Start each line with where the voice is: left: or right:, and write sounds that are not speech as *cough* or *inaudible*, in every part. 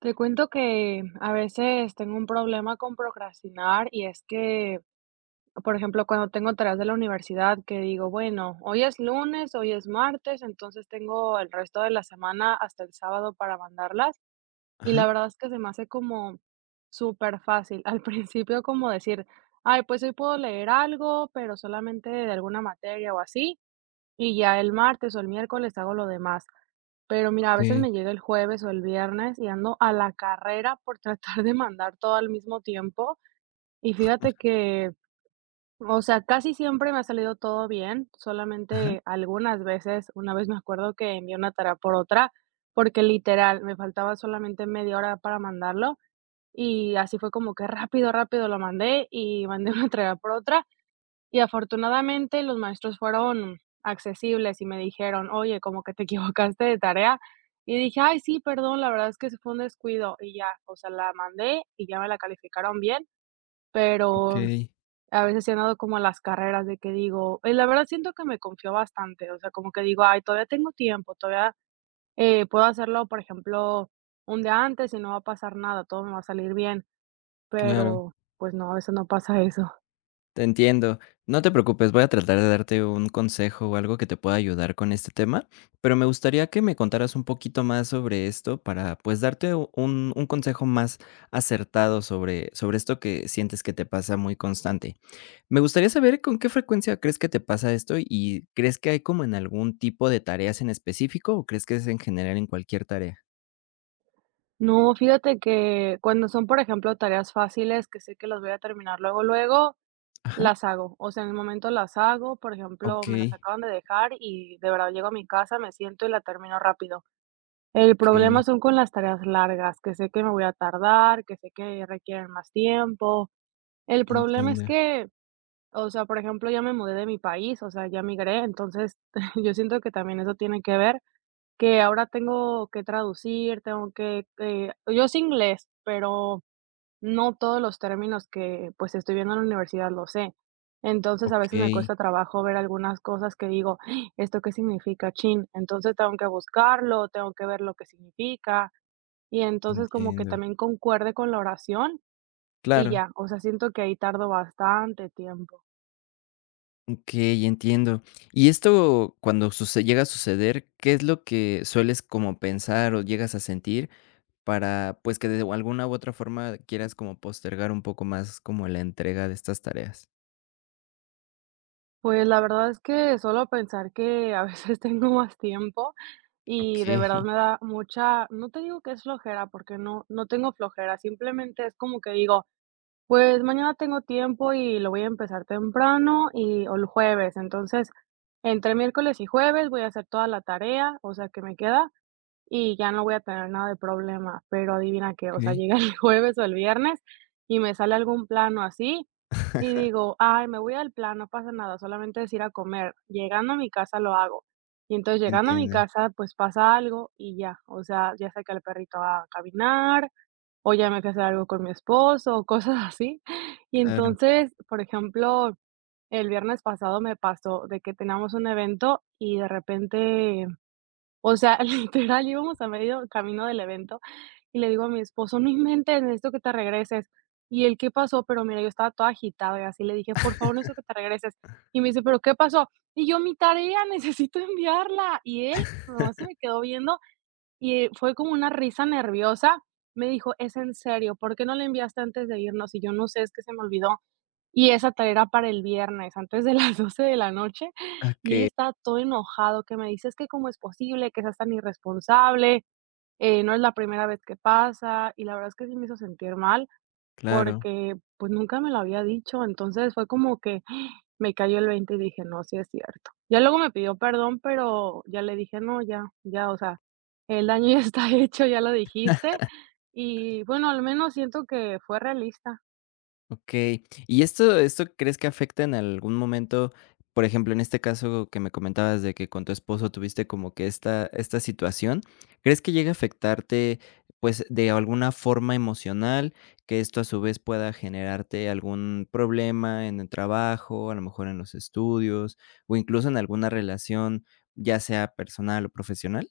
right: Te cuento que a veces tengo un problema con procrastinar y es que, por ejemplo, cuando tengo tareas de la universidad que digo, bueno, hoy es lunes, hoy es martes, entonces tengo el resto de la semana hasta el sábado para mandarlas y
left: Ajá.
right: la verdad es que se me hace como súper fácil. *laughs* Al principio como decir, ay, pues hoy puedo leer algo, pero solamente de alguna materia o así. Y ya el martes o el miércoles hago lo demás. Pero mira, a veces
left: Okey.
right: me llega el jueves o el viernes y ando a la carrera por *laughs* tratar de mandar todo al mismo tiempo. Y fíjate que, o sea, casi siempre me ha salido todo bien,
left: Ajá.
right: solamente algunas veces, una vez me acuerdo que envié una tarea por otra, porque literal me faltaba solamente media hora para mandarlo y así fue como que rápido, rápido lo mandé y mandé *laughs* una tarea por otra y afortunadamente los maestros fueron accesibles y me dijeron: "Oye, como que te *laughs* equivocaste de tarea". Y dije: "Ay, sí, perdón, la verdad es que ese fue un descuido", y ya, o sea, la mandé y ya me la calificaron bien, pero
left: Okey.
right: a veces sí he andado como a las carreras de que digo y la verdad siento que me confió bastante, o sea, como que digo: "Ay, todavía tengo tiempo, todavía, puedo hacerlo, por ejemplo, un día antes y no va a pasar nada, todo me va a salir bien",
left: Claro,
right: pero, pues no, a veces no pasa eso.
left: te entiendo. No te preocupes, voy a tratar de darte un consejo o algo que te pueda ayudar con este tema, pero me gustaría que me contaras un poquito más sobre esto para, pues, darte un consejo más acertado sobre esto que sientes que te pasa muy constante. Me gustaría saber con qué frecuencia crees que te pasa esto y, ¿crees que hay como en algún tipo de tareas en específico o crees que es en general en cualquier tarea?
right: No, fíjate que cuando son, por ejemplo, tareas fáciles que sé que las voy a terminar luego, luego,
left: Ajá.
right: las hago. O sea, en el momento las hago, por ejemplo, me las
left: Okey.
right: acaban de dejar y de verdad llego a mi casa, me siento y la termino rápido. El problema
left: Okey,
right: son con las tareas largas, que sé que me voy a tardar, que sé que requieren más tiempo. El problema es
left: entiendo.
right: que, o sea, por ejemplo, ya me mudé de mi país, o sea, ya migré, entonces *laughs* yo siento que también eso tiene que ver que ahora tengo que traducir, tengo que, yo sé inglés, pero no todos los términos que, pues, estoy viendo en la universidad lo sé. Entonces, a veces me
left: Okey.
right: cuesta trabajo ver algunas cosas que digo: "Ah, "¿Esto qué significa? Chin". Entonces, tengo que buscarlo, tengo que ver lo que significa, y entonces como que
left: Entiendo.
right: también concuerde con la oración y
left: Claro.
right: ya, o sea, siento que ahí tardo bastante tiempo.
left: Okey, entiendo. Y esto cuando suce llega a suceder, ¿qué es lo que sueles como pensar o llegas a sentir para, pues, que de alguna u otra forma quieras como postergar un poco más como la entrega de estas tareas?
right: Pues, la verdad es que solo pensar que a veces *laughs* tengo más tiempo y de verdad
left: Okey.
right: me da mucha no te digo que es flojera, porque no tengo flojera, simplemente es como que digo: "Pues, mañana tengo tiempo y lo voy a empezar temprano y o el jueves". Entonces, entre miércoles y jueves voy a hacer toda la tarea, o sea, que me queda, y ya no voy a tener nada de problema, pero adivina qué, o sea,
left: Okey.
right: llega el *laughs* jueves o el viernes y me sale algún plano así y
left: *laughs*
right: digo: "Ay, me voy al plan, no pasa nada, solamente es ir a comer". Llegando a mi casa lo hago. Y entonces llegando a mi
left: Entiendo,
right: casa, pues pasa algo y ya, o sea, ya saqué al perrito a caminar, o ya me fui a hacer algo con mi esposo, o cosas así. *laughs* Y
left: claro.
right: entonces, por ejemplo, el viernes pasado me pasó de que teníamos un evento y de repente o sea, *laughs* literal, íbamos a medio camino del evento, y le digo a mi esposo: "No inventes, necesito que te regreses". Y él: "¿Qué pasó?". Pero mira, yo estaba toda agitada y así, le dije: "Por favor, necesito que te regreses". Y me dice: "¿Pero qué pasó?". Y yo: "Mi tarea, *laughs* necesito enviarla". Y él nomás se me quedó viendo, y fue como una risa nerviosa. Me dijo: "¿Es en serio? ¿Por qué no la enviaste antes de irnos?". Y yo: "No sé, es que se me olvidó". Y esa tarea era para el viernes, antes de *laughs* las 12 de la noche, y él
left: Okey,
right: estaba todo enojado, que me dice: "Es que cómo es posible que seas tan irresponsable, no es la primera vez que pasa", y la verdad es que sí me hizo sentir mal,
left: claro.
right: porque, pues, nunca me lo había dicho, entonces fue como que *gasps* me cayó el 20 y dije: "No, sí es cierto". Ya luego me pidió perdón, pero ya le dije: "No, ya, ya, o sea, el daño ya está *laughs* hecho, ya lo dijiste", y bueno, al menos siento que fue realista.
left: Okey. ¿Y esto crees que afecta en algún momento? Por ejemplo, en este caso que me comentabas de que con tu esposo tuviste como que esta situación, ¿crees que llegue a afectarte, pues, de alguna forma emocional? Que esto a su vez pueda generarte algún problema en el trabajo, a lo mejor en los estudios, o incluso en alguna relación, ya sea personal o profesional.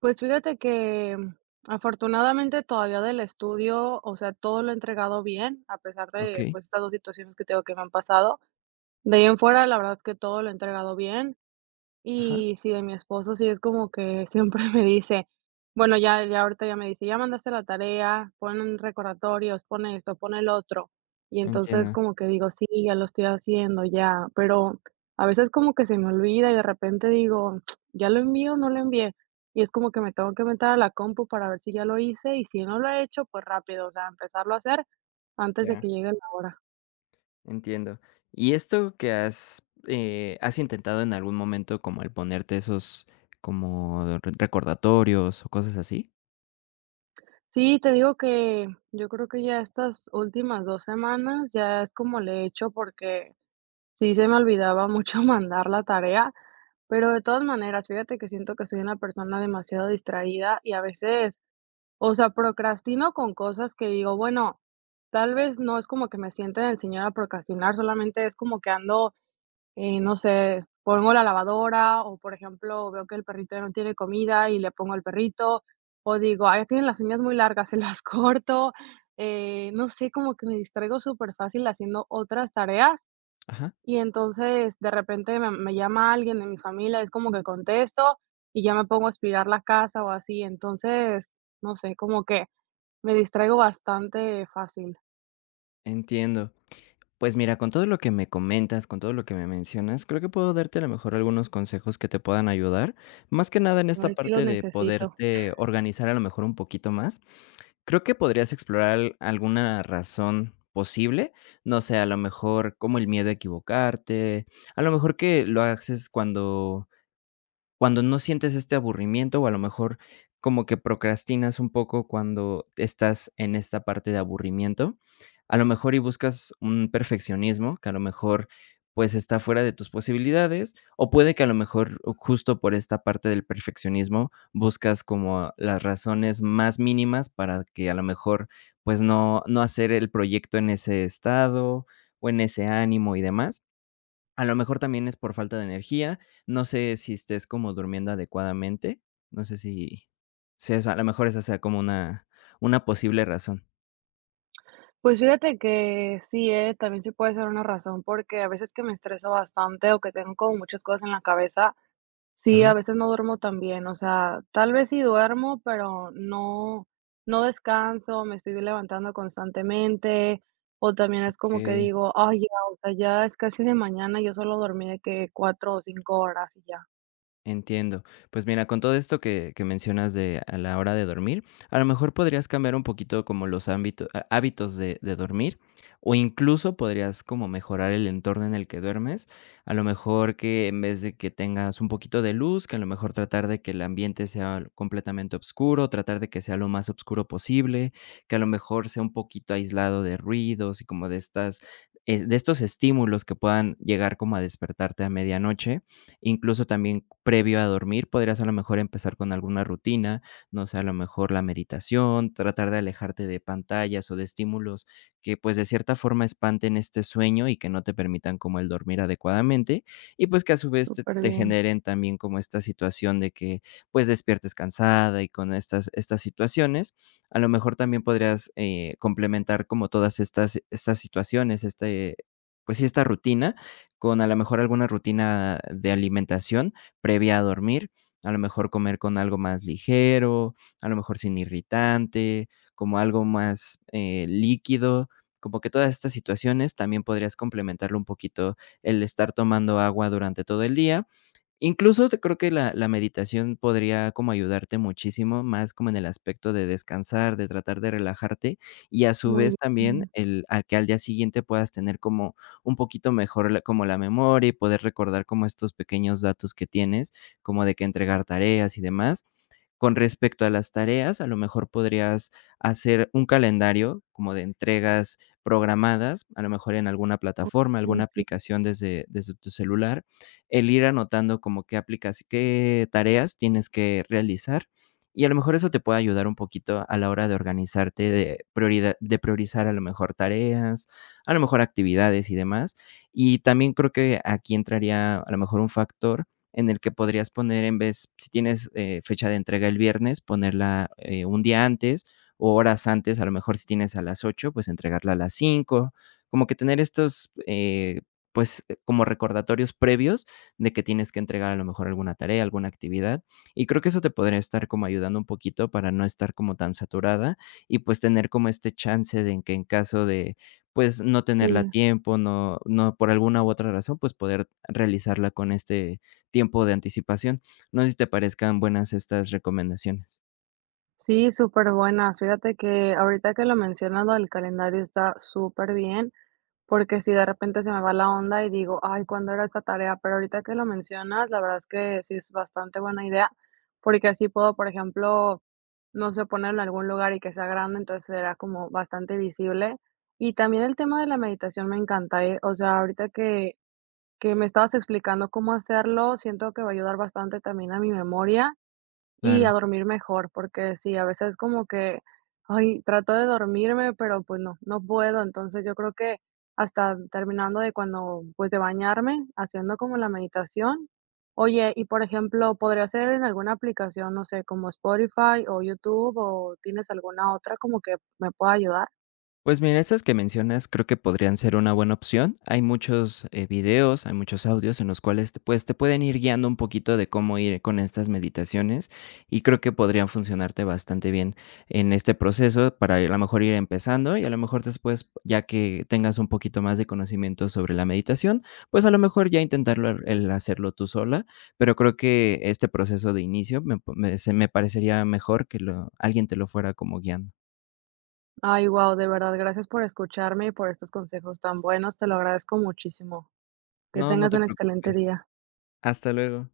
right: Pues fíjate que, afortunadamente, todavía del estudio, o sea, todo lo he entregado bien, a pesar de,
left: Okey.
right: pues, estas 2 situaciones que tengo que me han pasado. De ahí en fuera, la verdad es que todo lo he entregado bien.
left: Ajá,
right: Y sí, de mi esposo sí es como que siempre *laughs* me dice, bueno, ya ahorita ya me dice: "Ya mandaste la tarea, pon recordatorios, pon esto, pon el otro". Y entonces
left: entiendo.
right: como que digo: "Sí, ya lo estoy haciendo, ya". Pero a veces como que se me olvida y de repente digo: *tsk* "¿Ya lo envío o no lo envié?". Y es como que me tengo que meter a la compu para ver si ya lo hice y si no lo he hecho, pues rápido, o sea, empezarlo a hacer antes de que
left: Ya.
right: llegue la hora.
left: Entiendo. ¿Y esto que has, has intentado en algún momento como el ponerte esos como recordatorios o cosas así?
right: Sí, te digo que yo creo que ya estas últimas 2 semanas ya es como le he hecho, porque sí se me olvidaba mucho *laughs* mandar la tarea, pero de todas maneras, fíjate que siento que soy una persona demasiado distraída y a veces, o sea, procrastino con cosas que digo, bueno, tal vez no es como que me siente el señor a procrastinar, solamente es como que ando no sé, pongo la lavadora o, por ejemplo, veo que el perrito ya no tiene comida y le pongo al perrito, o digo: "Ay, tienen las uñas muy largas", *laughs* se las corto, no sé, como que me distraigo súper fácil haciendo otras tareas,
left: Ajá,
right: y entonces, de repente me llama alguien de mi familia, es como que contesto y ya me pongo a aspirar la casa o así. Entonces, no sé, como que me distraigo bastante fácil.
left: entiendo. Pues mira, con todo lo que me comentas, con todo lo que me mencionas, creo que puedo darte a lo mejor algunos consejos que te puedan ayudar. Más que nada en
right: No,
left: esta
right: ver si lo
left: parte de
right: necesito.
left: poderte organizar a lo mejor un poquito más. Creo que podrías explorar alguna razón posible. No sé, a lo mejor como el miedo a equivocarte, a lo mejor que lo haces cuando cuando no sientes este aburrimiento, o a lo mejor como que procrastinas un poco cuando estás en esta parte de aburrimiento, a lo mejor y buscas un perfeccionismo que a lo mejor, pues, está fuera de tus posibilidades, o puede que a lo mejor justo por esta parte del perfeccionismo buscas como las razones más mínimas para que a lo mejor, pues, no hacer el proyecto en ese estado o en ese ánimo y demás. A lo mejor también es por falta de energía, no sé si estés como durmiendo adecuadamente, no sé si eso, a lo mejor esa sea como una posible razón.
right: Pues fíjate que sí, también sí puede ser una razón, porque a veces que me estreso bastante o que tengo como muchas cosas en la cabeza, sí, a
left: Ajá,
right: veces no duermo tan bien, o sea, tal vez sí duermo, pero no descanso, me estoy levantando constantemente, o también es como que
left: okey.
right: digo: "Ay, ya, o sea, ya es casi de mañana", yo solo dormí de que 4 o 5 horas y ya.
left: Entiendo. Pues mira, con todo esto que mencionas de a la hora de dormir, a lo mejor podrías cambiar un poquito como los ámbitos, hábitos de dormir o incluso podrías como mejorar el entorno en el que duermes. A lo mejor que en vez de que tengas un poquito de luz, que a lo mejor tratar de que el ambiente sea completamente oscuro, tratar de que sea lo más oscuro posible, que a lo mejor sea un poquito aislado de ruidos y como de estas, de estos estímulos que puedan llegar como a despertarte a medianoche. Incluso también previo a dormir podrías a lo mejor empezar con alguna rutina, no sé, a lo mejor la meditación, tratar de alejarte de pantallas o de estímulos que pues de cierta forma espanten este sueño y que no te permitan como el dormir adecuadamente y pues que a su vez te,
right: Súper
left: te
right: bien,
left: generen también como esta situación de que pues despiertes cansada y con estas, estas situaciones. A lo mejor también podrías complementar como todas estas, estas situaciones, este, pues sí, esta rutina con a lo mejor alguna rutina de alimentación previa a dormir, a lo mejor comer con algo más ligero, a lo mejor sin irritante, como algo más, líquido, como que todas estas situaciones también podrías complementarlo un poquito el estar tomando agua durante todo el día. Incluso te creo que la la meditación podría como ayudarte muchísimo, más como en el aspecto de descansar, de tratar de relajarte, y a su
right: muy
left: vez también
right: bien.
left: el a que al día siguiente puedas tener como un poquito mejor la como la memoria y poder recordar como estos pequeños datos que tienes, como de que entregar tareas y demás, con respecto a las tareas, a lo mejor podrías hacer un calendario como de entregas programadas, a lo mejor en alguna plataforma,
right: Sí,
left: alguna
right: sí,
left: aplicación desde tu celular, el ir anotando como qué aplicas, qué tareas tienes que realizar, y a lo mejor eso te puede ayudar un poquito a la hora de organizarte, de prioridad, de priorizar a lo mejor tareas, a lo mejor actividades y demás. Y también creo que aquí entraría a lo mejor un factor en el que podrías poner en vez, si tienes fecha de entrega el viernes, ponerla un día antes o horas antes, a lo mejor si tienes a las 8 pues entregarla a las cinco, como que tener estos, pues como recordatorios previos de que tienes que entregar a lo mejor alguna tarea, alguna actividad. Y creo que eso te podría estar como ayudando un poquito para no estar como tan saturada y pues tener como este chance de en que en caso de pues no tenerla a
right: sí.
left: tiempo, no por alguna u otra razón, pues poder realizarla con este tiempo de anticipación. No sé si te parezcan buenas estas recomendaciones.
right: Sí, superbuenas. Fíjate que ahorita que lo mencionas, lo del calendario está superbién, porque si de repente se me va la onda y digo: "Ay, ¿cuándo era esta tarea?". Pero ahorita que lo mencionas, la verdad es que sí es bastante buena idea, porque así puedo, por ejemplo, no sé, ponerlo en algún lugar y que sea grande, entonces será como bastante visible. Y también el tema de la meditación me encanta, ¿eh? O sea, ahorita que me estabas explicando cómo hacerlo, siento que va a ayudar bastante también a mi memoria y a
left: Claro.
right: dormir mejor, porque sí, a veces como que, ay, trato de dormirme, pero pues no, no puedo. Entonces yo creo que hasta terminando de cuando, pues de bañarme, haciendo como la meditación. Oye, y por ejemplo, ¿podría ser en alguna aplicación, no sé, como Spotify o YouTube o tienes alguna otra como que me pueda ayudar?
left: Pues mira, esas que mencionas creo que podrían ser una buena opción. Hay muchos videos, hay muchos audios en los cuales te, pues, te pueden ir guiando un poquito de cómo ir con estas meditaciones y creo que podrían funcionarte bastante bien en este proceso para a lo mejor ir empezando y a lo mejor después, ya que tengas un poquito más de conocimiento sobre la meditación, pues a lo mejor ya intentarlo el hacerlo tú sola, pero creo que este proceso de inicio me, se me parecería mejor que lo, alguien te lo fuera como guiando.
right: Ay, wow, de verdad, gracias por escucharme y por estos consejos tan buenos, te lo agradezco muchísimo. Que
left: No, no
right: tengas
left: te
right: un excelente
left: preocupes.
right: día.
left: Hasta luego.